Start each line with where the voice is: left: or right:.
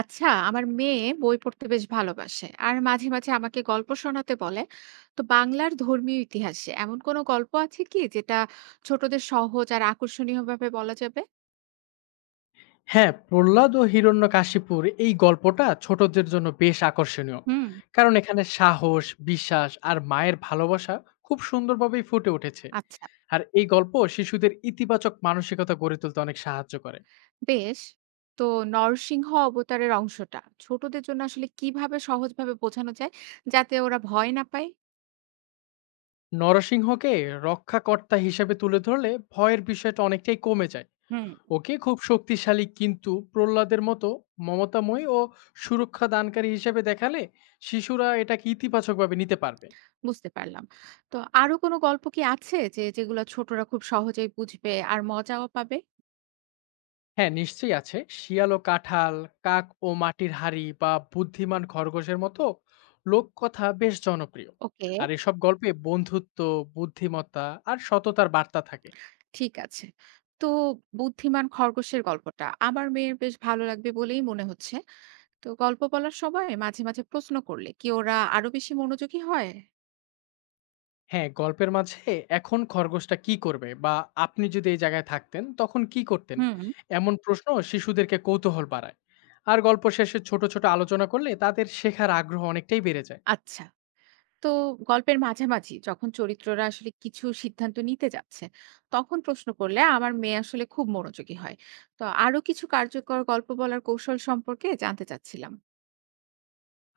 right: আচ্ছা, আমার মেয়ে বই পড়তে বেশ ভালোবাসে আর মাঝে মাঝে আমাকে গল্প শোনাতে বলে। তো বাংলার ধর্মীয় ইতিহাসে এমন কোনো গল্প আছে কি যেটা ছোটদের সহজ আর আকর্ষণীয় ভাবে বলা যাবে?
left: হ্যাঁ, 'প্রহ্লাদ ও হিরণ্যকাশিপুর' এই গল্পটা ছোটদের জন্য বেশ আকর্ষণীয়।
right: হুম।
left: কারণ এখানে সাহস, বিশ্বাস আর মায়ের ভালোবাসা খুব সুন্দরভাবেই ফুটে উঠেছে।
right: আচ্ছা।
left: আর এই গল্প শিশুদের ইতিবাচক মানসিকতা গড়ে তুলতে অনেক সাহায্য করে।
right: বেশ। তো নরসিংহ অবতারের অংশটা ছোটদের জন্য আসলে কিভাবে সহজভাবে বোঝানো যায়, যাতে ওরা ভয় না পায়?
left: নরসিংহকে রক্ষাকর্তা হিসেবে তুলে ধরলে ভয়ের বিষয়টা অনেকটাই কমে যায়।
right: হুম।
left: ওকে খুব শক্তিশালী কিন্তু প্রহ্লাদের মতো মমতাময়ী ও সুরক্ষা দানকারী হিসেবে দেখালে শিশুরা এটাকে ইতিবাচকভাবে নিতে পারবে।
right: বুঝতে পারলাম। তো আরো কোনো গল্প কি আছে যেগুলো ছোটরা খুব সহজেই বুঝবে আর মজাও পাবে?
left: হ্যাঁ, নিশ্চয়ই আছে। শিয়াল ও কাঁঠাল, কাক ও মাটির হাঁড়ি বা বুদ্ধিমান খরগোশের মতো লোককথা বেশ জনপ্রিয়।
right: ওকে।
left: আর এসব গল্পে বন্ধুত্ব, বুদ্ধিমত্তা আর সততার বার্তা থাকে।
right: ঠিক আছে। তো বুদ্ধিমান খরগোশের গল্পটা আমার মেয়ের বেশ ভালো লাগবে বলেই মনে হচ্ছে। তো গল্প বলার সময় মাঝে, মাঝে প্রশ্ন করলে কি ওরা আরো বেশি মনোযোগী হয়?
left: হ্যাঁ, গল্পের মাঝে এখন খরগোশটা কি করবে বা আপনি যদি এই জায়গায় থাকতেন তখন কি করতেন?
right: হুম।
left: এমন প্রশ্ন শিশুদেরকে কৌতূহল বাড়ায়। আর গল্প শেষে ছোট, ছোট আলোচনা করলে তাদের শেখার আগ্রহ অনেকটাই বেড়ে যায়।
right: আচ্ছা। তো গল্পের মাঝামাঝি যখন চরিত্ররা আসলে কিছু সিদ্ধান্ত নিতে যাচ্ছে, তখন প্রশ্ন করলে আমার মেয়ে আসলে খুব মনোযোগী হয়। তো আরো কিছু কার্যকর গল্প বলার কৌশল সম্পর্কে জানতে চাচ্ছিলাম।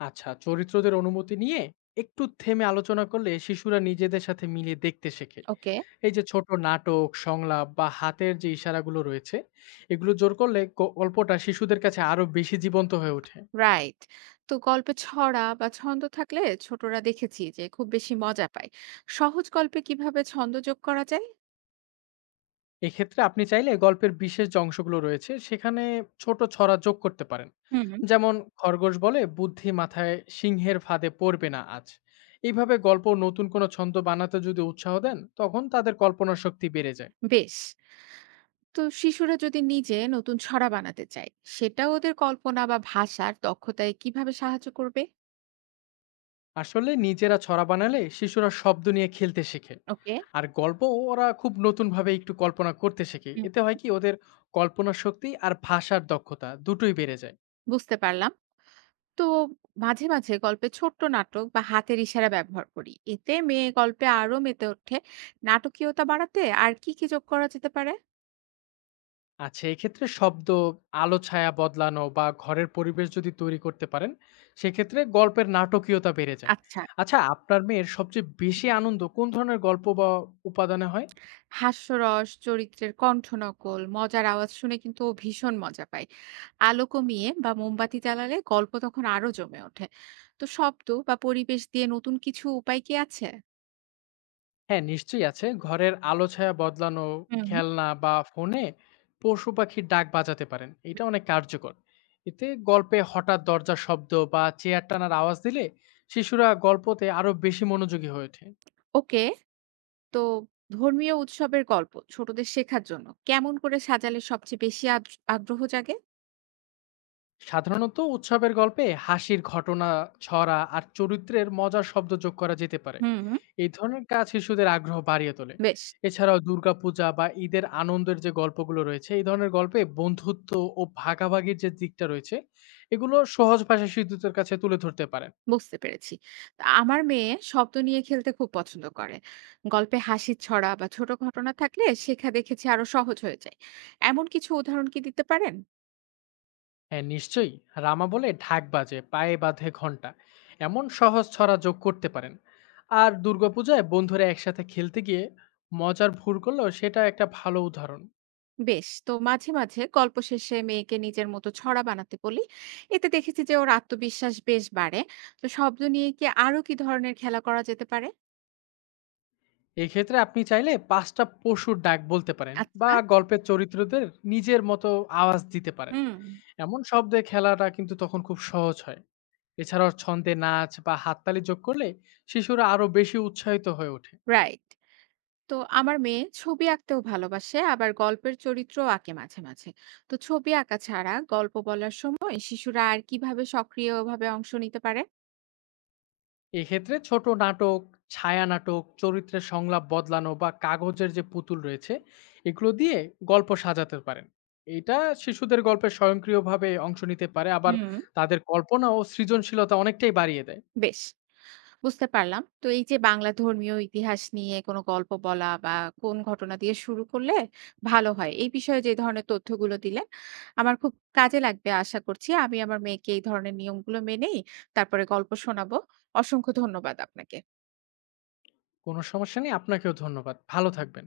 left: আচ্ছা, চরিত্রদের অনুমতি নিয়ে একটু থেমে আলোচনা করলে শিশুরা নিজেদের সাথে মিলিয়ে দেখতে শেখে।
right: ওকে।
left: এই যে ছোট নাটক, সংলাপ বা হাতের যে ইশারাগুলো রয়েছে, এগুলো জোর করলে গল্পটা শিশুদের কাছে আরো বেশি জীবন্ত হয়ে ওঠে।
right: রাইট। তো গল্পে ছড়া বা ছন্দ থাকলে ছোটরা দেখেছি যে খুব বেশি মজা পায়। সহজ গল্পে কিভাবে ছন্দ যোগ করা যায়?
left: এক্ষেত্রে আপনি চাইলে গল্পের বিশেষ যে অংশগুলো রয়েছে সেখানে ছোট ছড়া যোগ করতে পারেন।
right: হুম।
left: যেমন, খরগোশ বলে বুদ্ধি মাথায়, সিংহের ফাঁদে পড়বে না আজ। এইভাবে গল্প নতুন কোনো ছন্দ বানাতে যদি উৎসাহ দেন, তখন তাদের কল্পনা শক্তি বেড়ে যায়।
right: বেশ। তো শিশুরা যদি নিজে নতুন ছড়া বানাতে চায়, সেটা ওদের কল্পনা বা ভাষার দক্ষতায় কিভাবে সাহায্য করবে?
left: আসলে নিজেরা ছড়া বানালে শিশুরা শব্দ নিয়ে খেলতে শেখে।
right: ওকে।
left: আর গল্প ওরা খুব নতুনভাবে একটু কল্পনা করতে শেখে।
right: হুম,
left: এতে হয় কি, ওদের কল্পনা শক্তি আর ভাষার দক্ষতা দুটোই বেড়ে যায়।
right: বুঝতে পারলাম। তো মাঝে মাঝে গল্পে ছোট্ট নাটক বা হাতের ইশারা ব্যবহার করি, এতে মেয়ে গল্পে আরো মেতে ওঠে। নাটকীয়তা বাড়াতে আর কি কি যোগ করা যেতে পারে?
left: আচ্ছা, এক্ষেত্রে শব্দ, আলো ছায়া বদলানো বা ঘরের পরিবেশ যদি তৈরি করতে পারেন, সেক্ষেত্রে গল্পের নাটকীয়তা বেড়ে যায়।
right: আচ্ছা।
left: আচ্ছা, আপনার মেয়ের সবচেয়ে বেশি আনন্দ কোন ধরনের গল্প বা উপাদানে হয়?
right: হাস্যরস, চরিত্রের কণ্ঠনকল, মজার আওয়াজ শুনে কিন্তু ও ভীষণ মজা পায়। আলো কমিয়ে বা মোমবাতি জ্বালালে গল্প তখন আরো জমে ওঠে। তো শব্দ বা পরিবেশ দিয়ে নতুন কিছু উপায় কি আছে?
left: হ্যাঁ, নিশ্চয়ই আছে। ঘরের আলো ছায়া বদলানো,
right: হুম।
left: খেলনা বা ফোনে পশু পাখির ডাক বাজাতে পারেন। এটা অনেক কার্যকর। এতে গল্পে হঠাৎ দরজার শব্দ বা চেয়ার টানার আওয়াজ দিলে শিশুরা গল্পতে আরো বেশি মনোযোগী হয়ে ওঠে।
right: ওকে, তো ধর্মীয় উৎসবের গল্প ছোটদের শেখার জন্য কেমন করে সাজালে সবচেয়ে বেশি আগ্রহ জাগে?
left: সাধারণত উৎসবের গল্পে হাসির ঘটনা, ছড়া আর চরিত্রের মজার শব্দ যোগ করা যেতে পারে।
right: হুম।
left: এই ধরনের কাজ শিশুদের আগ্রহ বাড়িয়ে তোলে।
right: বেশ।
left: এছাড়াও দুর্গাপূজা বা ঈদের আনন্দের যে গল্পগুলো রয়েছে, এই ধরনের গল্পে বন্ধুত্ব ও ভাগাভাগির যে দিকটা রয়েছে, এগুলো সহজ ভাষায় শিশুদের কাছে তুলে ধরতে পারেন।
right: বুঝতে পেরেছি। তো আমার মেয়ে শব্দ নিয়ে খেলতে খুব পছন্দ করে। গল্পে হাসির ছড়া বা ছোট ঘটনা থাকলে শেখা দেখেছি আরো সহজ হয়ে যায়। এমন কিছু উদাহরণ কি দিতে পারেন?
left: হ্যাঁ, নিশ্চয়ই। রামা বলে ঢাক বাজে, পায়ে বাঁধে ঘণ্টা। এমন সহজ ছড়া যোগ করতে পারেন। আর দুর্গাপূজায় বন্ধুরা একসাথে খেলতে গিয়ে মজার ভুল করলেও সেটা একটা ভালো উদাহরণ।
right: বেশ, তো মাঝে, মাঝে গল্প শেষে মেয়েকে নিজের মতো ছড়া বানাতে বলি। এতে দেখেছি যে ওর আত্মবিশ্বাস বেশ বাড়ে। তো শব্দ নিয়ে কি আরো কি ধরনের খেলা করা যেতে পারে?
left: এক্ষেত্রে আপনি চাইলে 5টা পশুর ডাক বলতে পারেন বা
right: আচ্ছা।
left: গল্পের চরিত্রদের নিজের মতো আওয়াজ দিতে পারেন।
right: হুম,
left: এমন শব্দে খেলাটা কিন্তু তখন খুব সহজ হয়। এছাড়াও ছন্দে নাচ বা হাততালি যোগ করলে শিশুরা আরো বেশি উৎসাহিত হয়ে ওঠে।
right: রাইট। তো আমার মেয়ে ছবি আঁকতেও ভালোবাসে, আবার গল্পের চরিত্রও আঁকে মাঝে মাঝে। তো ছবি আঁকা ছাড়া গল্প বলার সময় শিশুরা আর কিভাবে সক্রিয়ভাবে অংশ নিতে পারে?
left: এক্ষেত্রে ছোট নাটক, ছায়া নাটক, চরিত্রের সংলাপ বদলানো বা কাগজের যে পুতুল রয়েছে, এগুলো দিয়ে গল্প সাজাতে পারেন। এটা শিশুদের গল্পে স্বয়ংক্রিয়ভাবে অংশ নিতে পারে, আবার
right: হুম।
left: তাদের কল্পনা ও সৃজনশীলতা অনেকটাই বাড়িয়ে দেয়।
right: বেশ। বুঝতে পারলাম। তো এই যে বাংলা ধর্মীয় ইতিহাস নিয়ে কোনো গল্প বলা বা কোন ঘটনা দিয়ে শুরু করলে ভালো হয়, এই বিষয়ে যে ধরনের তথ্যগুলো দিলে আমার খুব কাজে লাগবে। আশা করছি আমি আমার মেয়েকে এই ধরনের নিয়মগুলো মেনেই তারপরে গল্প শোনাবো। অসংখ্য ধন্যবাদ আপনাকে।
left: কোনো সমস্যা নেই। আপনাকেও ধন্যবাদ। ভালো থাকবেন।